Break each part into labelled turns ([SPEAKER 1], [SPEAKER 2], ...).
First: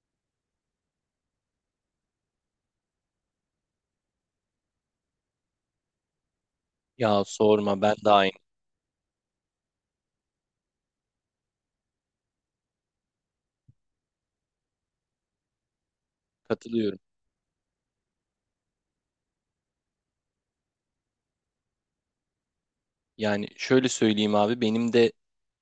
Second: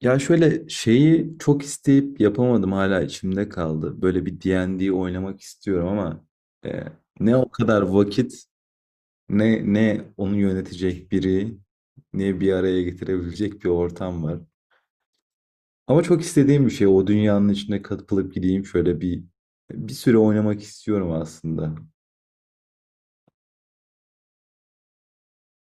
[SPEAKER 1] Ya şöyle şeyi çok isteyip yapamadım hala içimde kaldı. Böyle bir D&D oynamak istiyorum ama e,
[SPEAKER 2] Ya
[SPEAKER 1] ne o
[SPEAKER 2] sorma
[SPEAKER 1] kadar
[SPEAKER 2] ben de aynı.
[SPEAKER 1] vakit ne onu yönetecek biri ne bir araya getirebilecek bir ortam var. Ama çok istediğim bir şey
[SPEAKER 2] Katılıyorum.
[SPEAKER 1] o dünyanın içine katılıp gideyim şöyle bir süre oynamak istiyorum aslında.
[SPEAKER 2] Yani şöyle söyleyeyim abi benim de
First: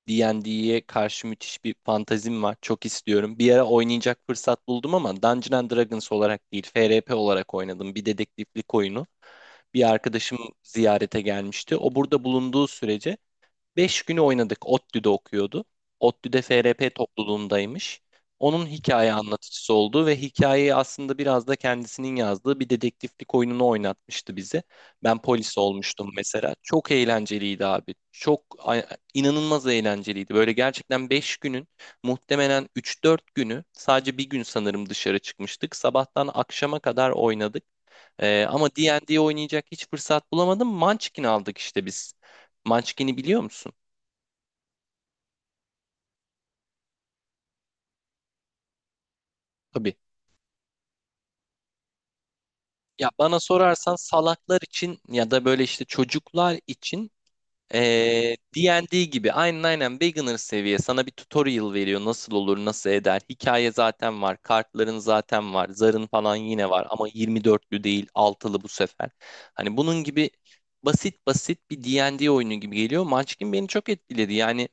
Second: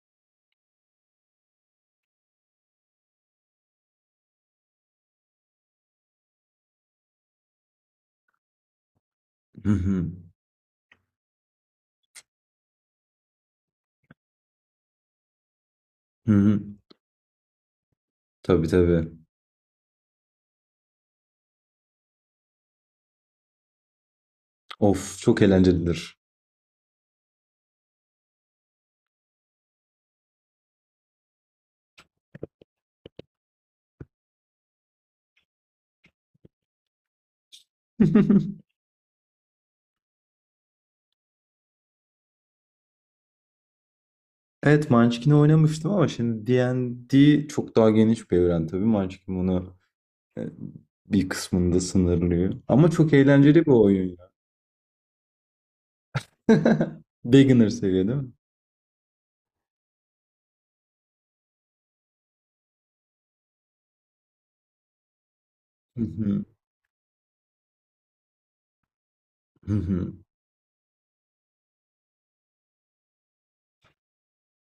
[SPEAKER 2] D&D'ye karşı müthiş bir fantazim var. Çok istiyorum. Bir ara oynayacak fırsat buldum ama Dungeons and Dragons olarak değil, FRP olarak oynadım. Bir dedektiflik oyunu.
[SPEAKER 1] Hı
[SPEAKER 2] Bir
[SPEAKER 1] hı.
[SPEAKER 2] arkadaşım ziyarete gelmişti. O burada bulunduğu sürece 5 günü oynadık. ODTÜ'de okuyordu.
[SPEAKER 1] Hı
[SPEAKER 2] ODTÜ'de
[SPEAKER 1] hı.
[SPEAKER 2] FRP topluluğundaymış. Onun
[SPEAKER 1] Tabii tabii.
[SPEAKER 2] hikaye anlatıcısı olduğu ve hikayeyi aslında biraz da kendisinin yazdığı bir dedektiflik oyununu oynatmıştı bize.
[SPEAKER 1] Of
[SPEAKER 2] Ben
[SPEAKER 1] çok
[SPEAKER 2] polis olmuştum
[SPEAKER 1] eğlencelidir.
[SPEAKER 2] mesela. Çok eğlenceliydi abi. İnanılmaz eğlenceliydi. Böyle gerçekten 5 günün muhtemelen üç dört günü, sadece bir gün sanırım dışarı çıkmıştık. Sabahtan akşama kadar oynadık. Ee, ama D&D oynayacak hiç fırsat bulamadım. Munchkin aldık işte biz. Munchkin'i biliyor musun?
[SPEAKER 1] Evet Munchkin'i oynamıştım ama şimdi D&D çok daha geniş bir evren tabii. Munchkin bunu
[SPEAKER 2] Tabii.
[SPEAKER 1] e, bir kısmında sınırlıyor. Ama
[SPEAKER 2] Ya
[SPEAKER 1] çok
[SPEAKER 2] bana
[SPEAKER 1] eğlenceli bir
[SPEAKER 2] sorarsan
[SPEAKER 1] oyun ya.
[SPEAKER 2] salaklar için ya da böyle işte çocuklar için
[SPEAKER 1] Beginner seviye değil mi?
[SPEAKER 2] D&D gibi, aynen aynen beginner seviye. Sana bir tutorial veriyor, nasıl olur nasıl eder. Hikaye zaten var, kartların zaten var,
[SPEAKER 1] Hı
[SPEAKER 2] zarın falan
[SPEAKER 1] hı,
[SPEAKER 2] yine var ama 24'lü değil, 6'lı bu sefer,
[SPEAKER 1] hı
[SPEAKER 2] hani bunun
[SPEAKER 1] hı.
[SPEAKER 2] gibi. Basit basit bir D&D oyunu gibi geliyor. Munchkin beni çok etkiledi yani.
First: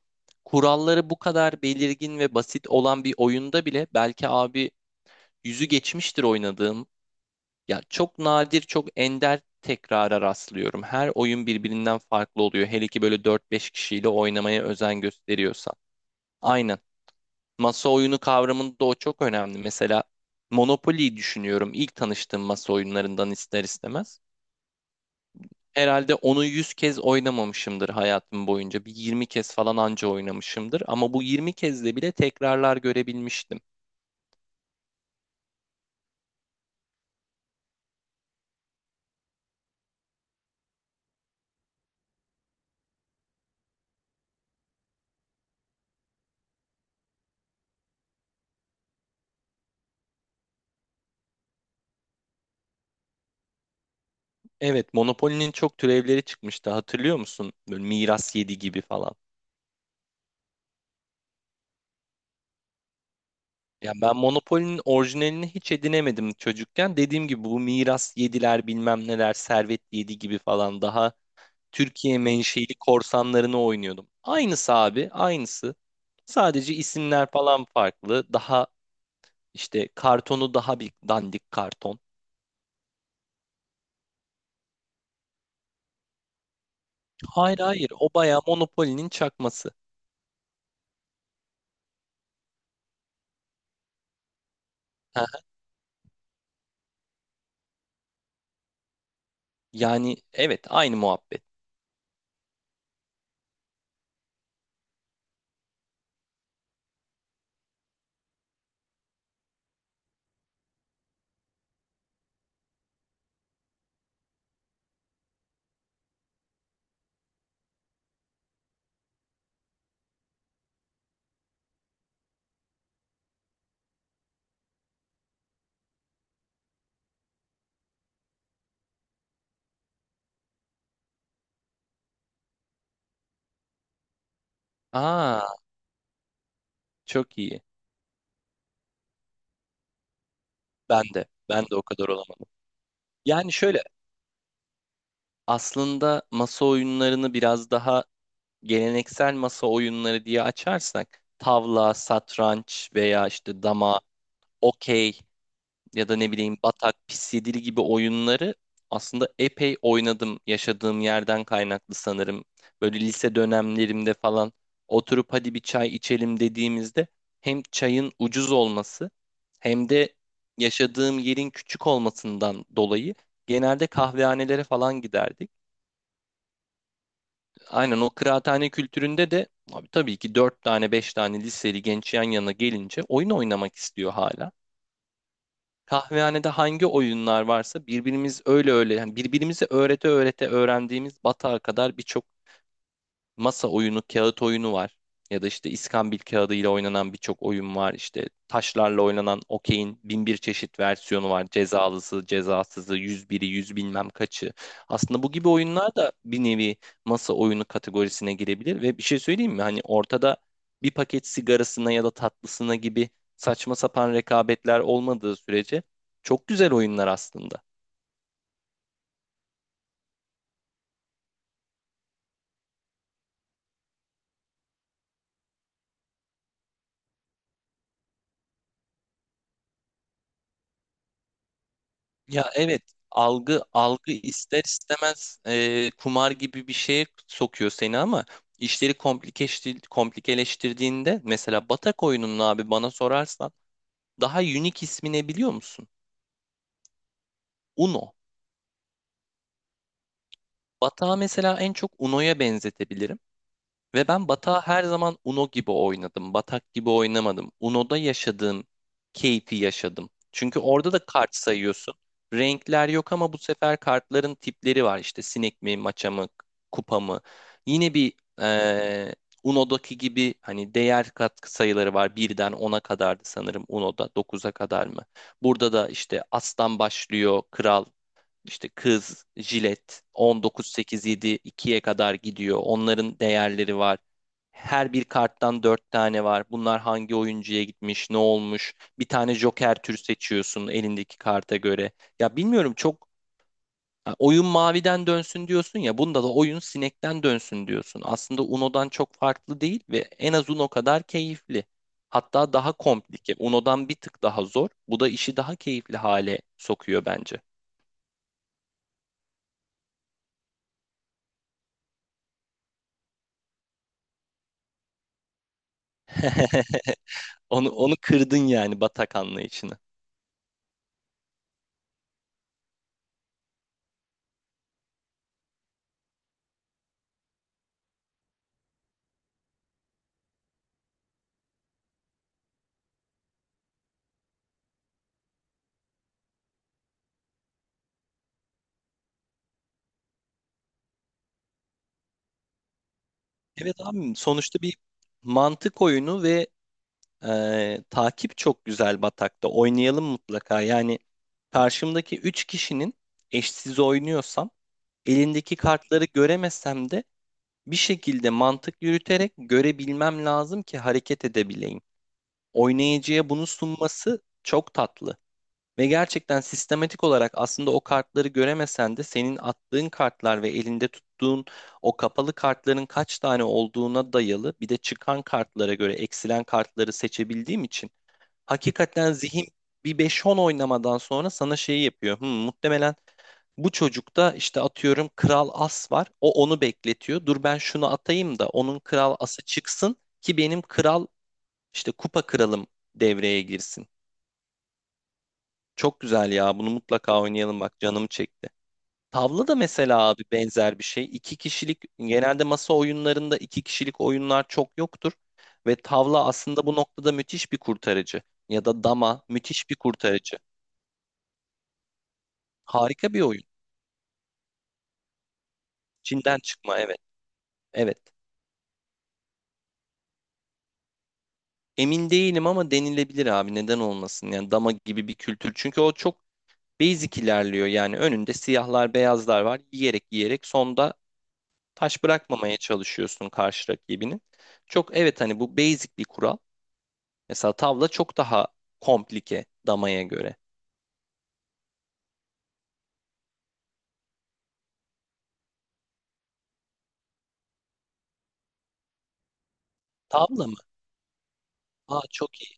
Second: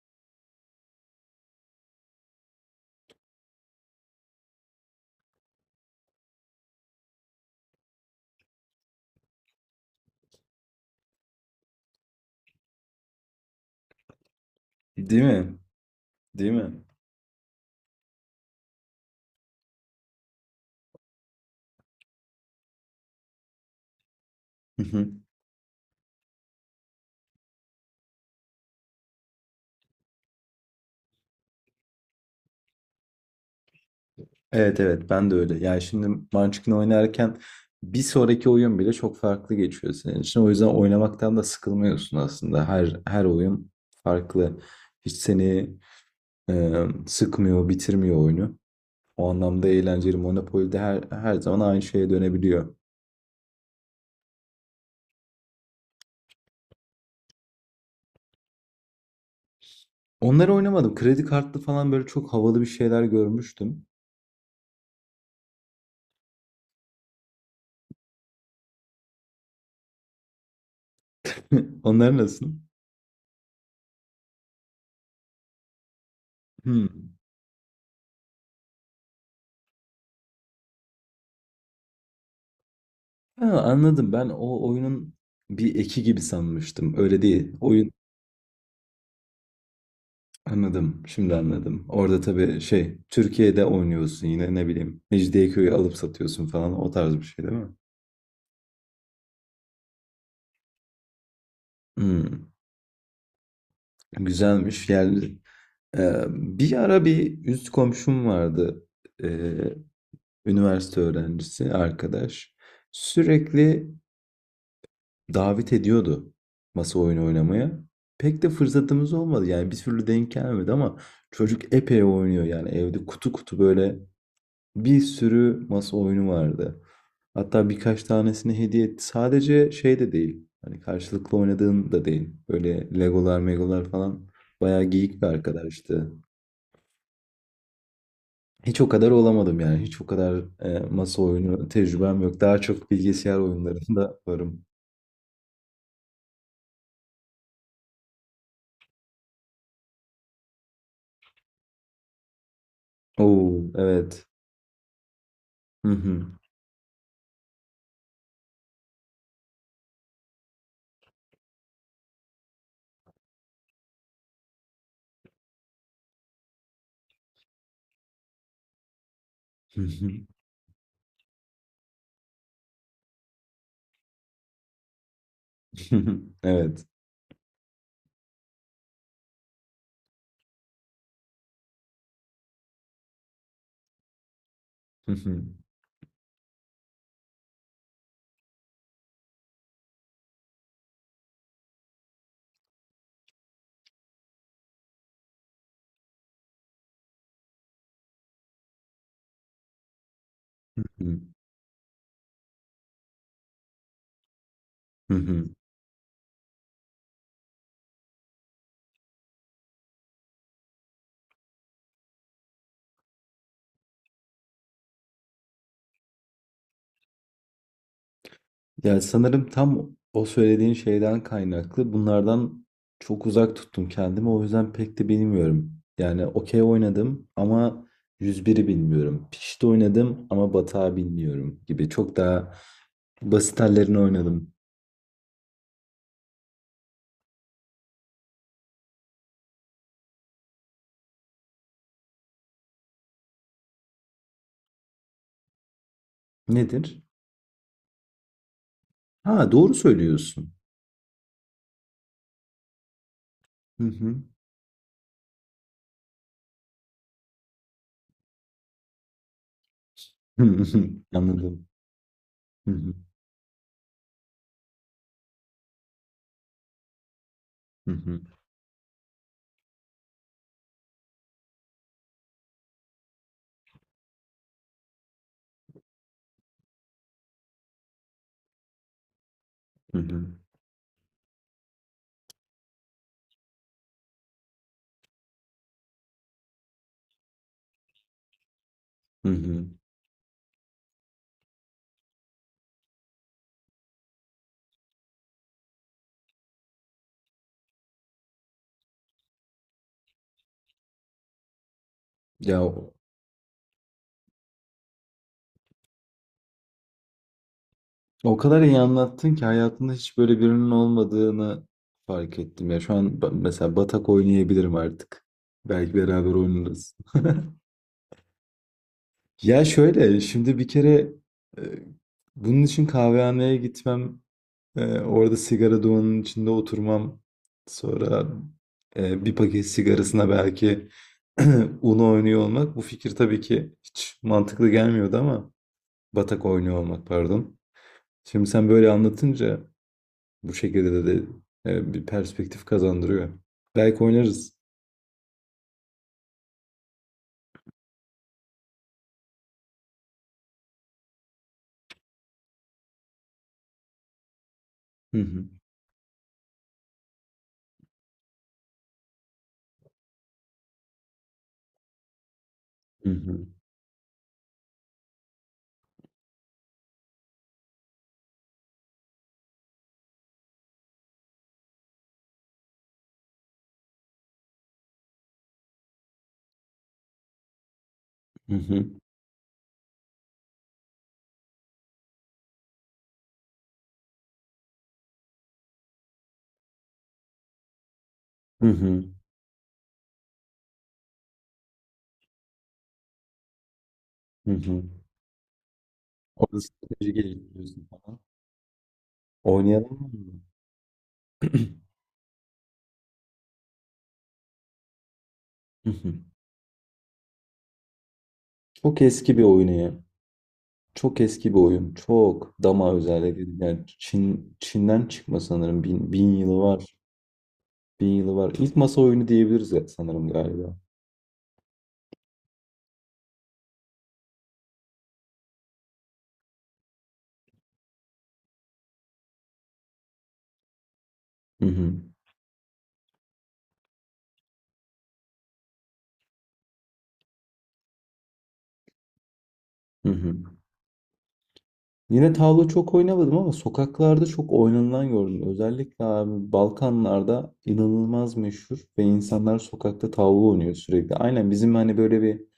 [SPEAKER 2] Kuralları bu kadar belirgin ve basit olan bir oyunda bile belki abi yüzü geçmiştir oynadığım. Ya çok nadir, çok ender tekrara rastlıyorum. Her oyun birbirinden farklı oluyor. Hele ki böyle dört beş kişiyle oynamaya özen
[SPEAKER 1] Değil mi?
[SPEAKER 2] gösteriyorsan.
[SPEAKER 1] Değil mi?
[SPEAKER 2] Aynen. Masa oyunu kavramında o çok önemli. Mesela Monopoly'yi düşünüyorum. İlk tanıştığım masa oyunlarından ister istemez.
[SPEAKER 1] Hı hı.
[SPEAKER 2] Herhalde onu 100 kez oynamamışımdır hayatım boyunca. Bir 20 kez falan anca oynamışımdır. Ama bu 20 kezde bile tekrarlar görebilmiştim.
[SPEAKER 1] Evet, evet, ben de öyle. Yani şimdi Munchkin oynarken bir sonraki oyun bile çok farklı geçiyor senin için. O yüzden oynamaktan da sıkılmıyorsun aslında. Her oyun farklı. Hiç seni sıkmıyor, bitirmiyor oyunu. O anlamda eğlenceli. Monopoly'de her zaman aynı şeye dönebiliyor.
[SPEAKER 2] Evet, Monopoly'nin çok türevleri çıkmıştı. Hatırlıyor musun? Böyle Miras 7 gibi falan.
[SPEAKER 1] Onları oynamadım. Kredi kartlı falan böyle çok havalı bir şeyler görmüştüm.
[SPEAKER 2] Ya ben Monopoly'nin orijinalini hiç edinemedim çocukken. Dediğim gibi bu miras yediler, bilmem neler, servet yedi gibi falan, daha
[SPEAKER 1] Onlar
[SPEAKER 2] Türkiye
[SPEAKER 1] nasıl?
[SPEAKER 2] menşeli korsanlarını oynuyordum. Aynısı abi, aynısı. Sadece
[SPEAKER 1] Hmm.
[SPEAKER 2] isimler falan farklı. Daha işte kartonu daha bir dandik karton.
[SPEAKER 1] Ha, anladım. Ben o oyunun bir eki gibi sanmıştım. Öyle değil.
[SPEAKER 2] Hayır hayır,
[SPEAKER 1] Oyun
[SPEAKER 2] o bayağı Monopoly'nin çakması.
[SPEAKER 1] anladım. Şimdi anladım. Orada tabii şey Türkiye'de oynuyorsun yine ne bileyim.
[SPEAKER 2] Hı hı.
[SPEAKER 1] Mecidiyeköy'ü alıp satıyorsun falan, o tarz bir şey değil mi?
[SPEAKER 2] Yani evet, aynı muhabbet.
[SPEAKER 1] Hmm, güzelmiş. Yani bir ara bir üst komşum vardı. E, Üniversite öğrencisi arkadaş sürekli davet ediyordu masa oyunu oynamaya. Pek de fırsatımız olmadı yani, bir türlü denk gelmedi, ama çocuk epey oynuyor yani, evde kutu kutu böyle bir sürü masa oyunu vardı. Hatta birkaç tanesini hediye etti. Sadece şey de değil. Hani karşılıklı oynadığın da değil. Böyle Legolar, Megolar falan, bayağı geyik bir
[SPEAKER 2] Aa
[SPEAKER 1] arkadaştı.
[SPEAKER 2] çok iyi.
[SPEAKER 1] Hiç o kadar olamadım yani. Hiç o kadar
[SPEAKER 2] Ben
[SPEAKER 1] masa
[SPEAKER 2] de ben
[SPEAKER 1] oyunu
[SPEAKER 2] de o kadar
[SPEAKER 1] tecrübem yok.
[SPEAKER 2] olamadım.
[SPEAKER 1] Daha çok bilgisayar
[SPEAKER 2] Yani şöyle,
[SPEAKER 1] oyunlarında varım.
[SPEAKER 2] aslında masa oyunlarını biraz daha geleneksel masa oyunları diye açarsak tavla, satranç veya işte
[SPEAKER 1] Oo,
[SPEAKER 2] dama,
[SPEAKER 1] evet.
[SPEAKER 2] okey
[SPEAKER 1] Hı
[SPEAKER 2] ya da
[SPEAKER 1] hı.
[SPEAKER 2] ne bileyim batak, pis yedili gibi oyunları aslında epey oynadım, yaşadığım yerden kaynaklı sanırım. Böyle lise dönemlerimde falan oturup hadi bir çay içelim dediğimizde, hem çayın ucuz olması
[SPEAKER 1] Hı
[SPEAKER 2] hem
[SPEAKER 1] hı.
[SPEAKER 2] de yaşadığım yerin küçük olmasından dolayı genelde kahvehanelere falan giderdik.
[SPEAKER 1] Hı hı. Evet.
[SPEAKER 2] Aynen o kıraathane kültüründe de abi tabii ki 4 tane 5 tane liseli genç yan yana gelince oyun oynamak istiyor hala.
[SPEAKER 1] Hı hı.
[SPEAKER 2] Kahvehanede hangi oyunlar varsa birbirimiz öyle öyle, yani birbirimizi öğrete öğrete öğrendiğimiz batağa kadar birçok masa oyunu, kağıt oyunu var. Ya da işte iskambil kağıdıyla oynanan birçok oyun var. İşte taşlarla oynanan okeyin bin bir çeşit
[SPEAKER 1] Hı hı.
[SPEAKER 2] versiyonu var. Cezalısı, cezasızı, 101'i, yüz bilmem kaçı.
[SPEAKER 1] Hı
[SPEAKER 2] Aslında bu
[SPEAKER 1] hı.
[SPEAKER 2] gibi oyunlar da bir nevi masa oyunu kategorisine girebilir. Ve bir şey söyleyeyim mi? Hani ortada bir paket sigarasına ya da tatlısına gibi saçma sapan rekabetler olmadığı sürece çok güzel oyunlar aslında.
[SPEAKER 1] Ya sanırım tam o söylediğin şeyden kaynaklı. Bunlardan çok uzak tuttum kendimi. O yüzden pek de bilmiyorum. Yani okey oynadım ama 101'i bilmiyorum. Pişti oynadım ama batağı bilmiyorum gibi. Çok
[SPEAKER 2] Ya
[SPEAKER 1] daha
[SPEAKER 2] evet,
[SPEAKER 1] basit
[SPEAKER 2] algı
[SPEAKER 1] hallerini
[SPEAKER 2] algı
[SPEAKER 1] oynadım.
[SPEAKER 2] ister istemez kumar gibi bir şeye sokuyor seni, ama işleri komplikeleştirdiğinde mesela batak oyununun, abi bana sorarsan, daha unique ismi ne biliyor musun?
[SPEAKER 1] Nedir?
[SPEAKER 2] Uno.
[SPEAKER 1] Ha, doğru söylüyorsun.
[SPEAKER 2] Batağı mesela en çok Uno'ya benzetebilirim.
[SPEAKER 1] Hı
[SPEAKER 2] Ve
[SPEAKER 1] hı.
[SPEAKER 2] ben batağı her zaman Uno gibi oynadım. Batak gibi oynamadım. Uno'da yaşadığım keyfi yaşadım.
[SPEAKER 1] Hı
[SPEAKER 2] Çünkü
[SPEAKER 1] hı.
[SPEAKER 2] orada da kart
[SPEAKER 1] Anladım.
[SPEAKER 2] sayıyorsun.
[SPEAKER 1] Hı
[SPEAKER 2] Renkler
[SPEAKER 1] hı.
[SPEAKER 2] yok ama bu sefer kartların tipleri var. İşte sinek mi, maça mı, kupa mı?
[SPEAKER 1] Hı
[SPEAKER 2] Yine bir
[SPEAKER 1] hı.
[SPEAKER 2] eee Uno'daki gibi hani değer katkı sayıları var. Birden 10'a kadardı sanırım Uno'da. Dokuza kadar mı? Burada da işte aslan başlıyor, kral, işte kız,
[SPEAKER 1] Hı
[SPEAKER 2] jilet
[SPEAKER 1] hı.
[SPEAKER 2] 19.87 ikiye kadar gidiyor. Onların değerleri var. Her bir karttan dört tane var. Bunlar hangi oyuncuya gitmiş, ne olmuş? Bir
[SPEAKER 1] Hı
[SPEAKER 2] tane
[SPEAKER 1] hı.
[SPEAKER 2] joker tür seçiyorsun elindeki karta göre. Ya bilmiyorum, çok ha, oyun maviden dönsün diyorsun ya. Bunda da oyun sinekten dönsün diyorsun. Aslında Uno'dan çok farklı değil ve en az Uno kadar keyifli. Hatta
[SPEAKER 1] Ya
[SPEAKER 2] daha
[SPEAKER 1] o,
[SPEAKER 2] komplike. Uno'dan bir tık daha zor. Bu da işi daha keyifli hale sokuyor bence.
[SPEAKER 1] o kadar iyi anlattın ki hayatımda hiç böyle birinin olmadığını fark ettim. Ya şu an mesela batak oynayabilirim artık. Belki beraber oynarız.
[SPEAKER 2] Onu kırdın yani, batak
[SPEAKER 1] Ya
[SPEAKER 2] anlayışını.
[SPEAKER 1] şöyle, şimdi bir kere e, bunun için kahvehaneye gitmem. Orada sigara dumanının içinde oturmam. Sonra bir paket sigarasına belki Uno oynuyor olmak. Bu fikir tabii ki hiç mantıklı gelmiyordu, ama batak oynuyor olmak, pardon. Şimdi sen böyle anlatınca bu şekilde de bir perspektif kazandırıyor.
[SPEAKER 2] Evet
[SPEAKER 1] Belki
[SPEAKER 2] abim,
[SPEAKER 1] oynarız.
[SPEAKER 2] sonuçta bir mantık oyunu ve takip çok güzel batakta. Oynayalım mutlaka. Yani karşımdaki 3 kişinin, eşsiz oynuyorsam
[SPEAKER 1] Hı hı.
[SPEAKER 2] elindeki kartları göremesem de, bir şekilde mantık yürüterek görebilmem lazım ki hareket edebileyim.
[SPEAKER 1] Hı
[SPEAKER 2] Oynayıcıya
[SPEAKER 1] hı.
[SPEAKER 2] bunu sunması çok tatlı. Ve gerçekten sistematik olarak, aslında o kartları göremesen de, senin attığın kartlar ve elinde tuttuğun o kapalı kartların kaç tane olduğuna dayalı, bir de çıkan kartlara göre eksilen kartları seçebildiğim için,
[SPEAKER 1] Hı hı.
[SPEAKER 2] hakikaten zihin bir beş on oynamadan sonra sana şeyi yapıyor. Muhtemelen bu çocukta işte atıyorum kral as var. O onu bekletiyor. Dur ben şunu atayım da
[SPEAKER 1] Hı
[SPEAKER 2] onun
[SPEAKER 1] hı.
[SPEAKER 2] kral ası çıksın ki benim kral, işte kupa kralım, devreye girsin.
[SPEAKER 1] Hı hı.
[SPEAKER 2] Çok güzel ya.
[SPEAKER 1] Orada
[SPEAKER 2] Bunu
[SPEAKER 1] strateji
[SPEAKER 2] mutlaka oynayalım, bak
[SPEAKER 1] geliştiriyorsun
[SPEAKER 2] canım
[SPEAKER 1] falan.
[SPEAKER 2] çekti. Tavla da mesela
[SPEAKER 1] Oynayalım mı?
[SPEAKER 2] abi benzer bir şey. İki kişilik, genelde masa oyunlarında iki kişilik oyunlar çok yoktur. Ve
[SPEAKER 1] Hı hı.
[SPEAKER 2] tavla aslında bu noktada müthiş bir kurtarıcı. Ya da
[SPEAKER 1] Çok
[SPEAKER 2] dama,
[SPEAKER 1] eski bir
[SPEAKER 2] müthiş
[SPEAKER 1] oyunu
[SPEAKER 2] bir
[SPEAKER 1] ya.
[SPEAKER 2] kurtarıcı.
[SPEAKER 1] Çok eski bir oyun. Çok. Dama
[SPEAKER 2] Harika bir oyun.
[SPEAKER 1] özellikle. Yani Çin'den çıkma sanırım. Bin
[SPEAKER 2] Çin'den
[SPEAKER 1] yılı
[SPEAKER 2] çıkma,
[SPEAKER 1] var.
[SPEAKER 2] evet. Evet.
[SPEAKER 1] Bin yılı var. İlk masa oyunu diyebiliriz ya, sanırım, galiba.
[SPEAKER 2] Emin değilim ama denilebilir abi, neden olmasın. Yani dama gibi bir kültür. Çünkü o çok basic ilerliyor. Yani önünde siyahlar beyazlar var. Yiyerek yiyerek sonda
[SPEAKER 1] Hı hı.
[SPEAKER 2] taş bırakmamaya çalışıyorsun karşı rakibinin. Çok, evet, hani bu basic bir kural. Mesela tavla çok daha komplike damaya
[SPEAKER 1] Hı
[SPEAKER 2] göre.
[SPEAKER 1] hı. Yine tavla çok oynamadım ama sokaklarda çok oynanılan gördüm. Özellikle abi Balkanlarda inanılmaz meşhur ve insanlar sokakta tavla
[SPEAKER 2] Tavla mı?
[SPEAKER 1] oynuyor sürekli. Aynen bizim hani
[SPEAKER 2] Aa
[SPEAKER 1] böyle bir
[SPEAKER 2] çok iyi.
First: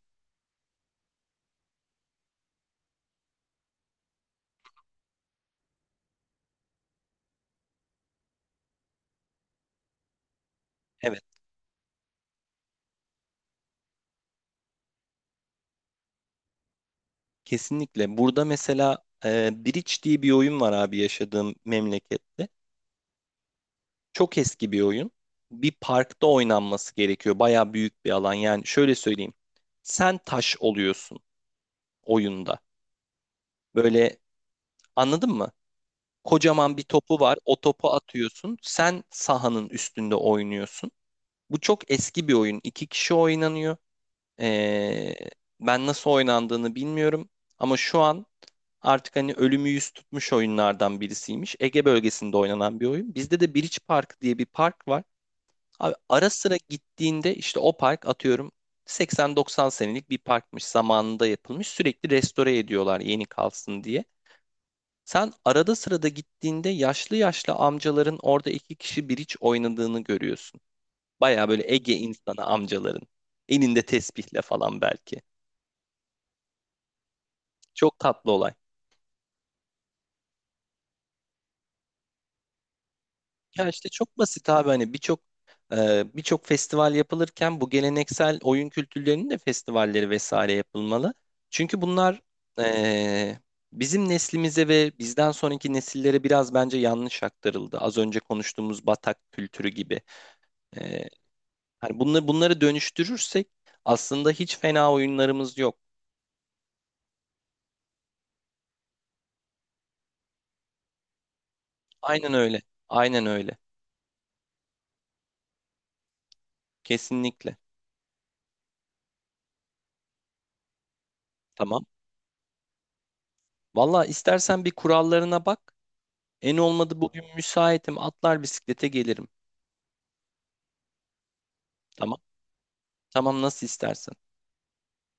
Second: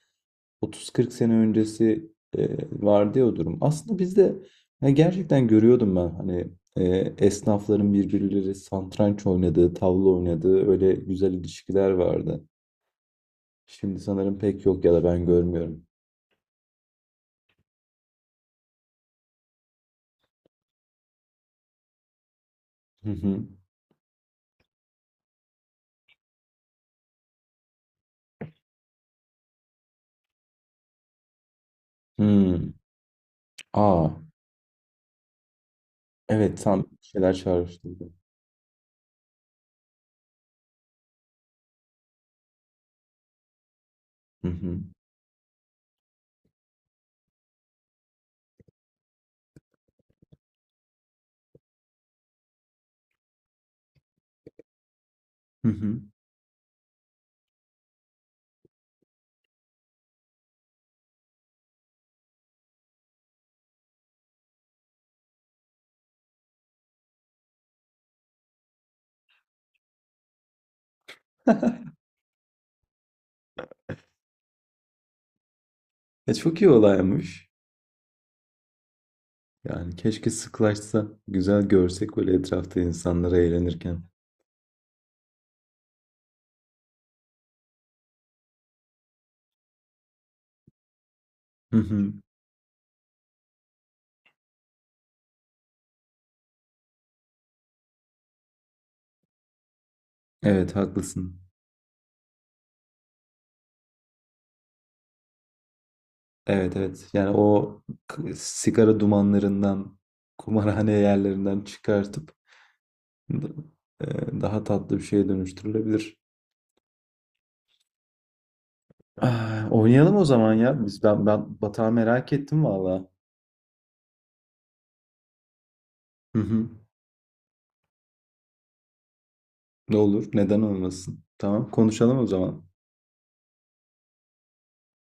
[SPEAKER 1] 30-40 sene öncesi e, vardı ya o durum. Aslında bizde, ya gerçekten görüyordum ben hani, e, esnafların birbirleri satranç oynadığı, tavla oynadığı, öyle
[SPEAKER 2] Evet,
[SPEAKER 1] güzel ilişkiler vardı. Şimdi sanırım pek yok ya da ben görmüyorum.
[SPEAKER 2] kesinlikle. Burada mesela Bridge diye bir oyun var abi, yaşadığım memlekette.
[SPEAKER 1] Hı hı.
[SPEAKER 2] Çok eski bir oyun. Bir parkta oynanması gerekiyor. Baya büyük bir alan. Yani şöyle söyleyeyim. Sen taş oluyorsun oyunda.
[SPEAKER 1] Hmm. Aa,
[SPEAKER 2] Böyle, anladın mı?
[SPEAKER 1] evet,
[SPEAKER 2] Kocaman bir
[SPEAKER 1] tam bir
[SPEAKER 2] topu
[SPEAKER 1] şeyler
[SPEAKER 2] var. O topu
[SPEAKER 1] çağrıştırdı.
[SPEAKER 2] atıyorsun. Sen sahanın üstünde oynuyorsun. Bu çok eski bir oyun. İki kişi oynanıyor.
[SPEAKER 1] Hı hı.
[SPEAKER 2] Ee, ben nasıl oynandığını bilmiyorum. Ama şu an artık hani ölümü yüz tutmuş oyunlardan birisiymiş. Ege bölgesinde oynanan bir oyun. Bizde de Biriç Park diye bir park var.
[SPEAKER 1] Hı
[SPEAKER 2] Abi
[SPEAKER 1] hı.
[SPEAKER 2] ara sıra gittiğinde, işte o park atıyorum 80-90 senelik bir parkmış. Zamanında yapılmış. Sürekli restore ediyorlar yeni kalsın diye. Sen arada sırada gittiğinde yaşlı yaşlı amcaların orada iki kişi Biriç oynadığını görüyorsun. Baya böyle Ege insanı amcaların. Elinde tesbihle falan belki.
[SPEAKER 1] Çok iyi olaymış.
[SPEAKER 2] Çok tatlı olay.
[SPEAKER 1] Yani keşke sıklaşsa, güzel görsek böyle etrafta insanları
[SPEAKER 2] Ya işte
[SPEAKER 1] eğlenirken.
[SPEAKER 2] çok basit abi, hani birçok birçok festival yapılırken bu geleneksel oyun kültürlerinin de festivalleri vesaire yapılmalı.
[SPEAKER 1] Hı
[SPEAKER 2] Çünkü
[SPEAKER 1] hı.
[SPEAKER 2] bunlar e, bizim neslimize ve bizden sonraki nesillere biraz bence yanlış aktarıldı. Az önce konuştuğumuz Batak kültürü gibi.
[SPEAKER 1] Evet,
[SPEAKER 2] E,
[SPEAKER 1] haklısın.
[SPEAKER 2] hani bunları dönüştürürsek aslında hiç fena oyunlarımız yok.
[SPEAKER 1] Evet, evet. Yani o, sigara dumanlarından, kumarhane yerlerinden çıkartıp
[SPEAKER 2] Aynen öyle. Aynen
[SPEAKER 1] d-
[SPEAKER 2] öyle.
[SPEAKER 1] daha tatlı bir şeye dönüştürülebilir.
[SPEAKER 2] Kesinlikle.
[SPEAKER 1] Ah, oynayalım o zaman ya. Biz ben ben
[SPEAKER 2] Tamam.
[SPEAKER 1] batağı merak ettim valla.
[SPEAKER 2] Valla istersen bir kurallarına bak.
[SPEAKER 1] Hı
[SPEAKER 2] En
[SPEAKER 1] hı.
[SPEAKER 2] olmadı bugün müsaitim, atlar bisiklete gelirim.
[SPEAKER 1] Ne olur, neden olmasın? Tamam, konuşalım
[SPEAKER 2] Tamam.
[SPEAKER 1] o zaman.
[SPEAKER 2] Tamam, nasıl istersen.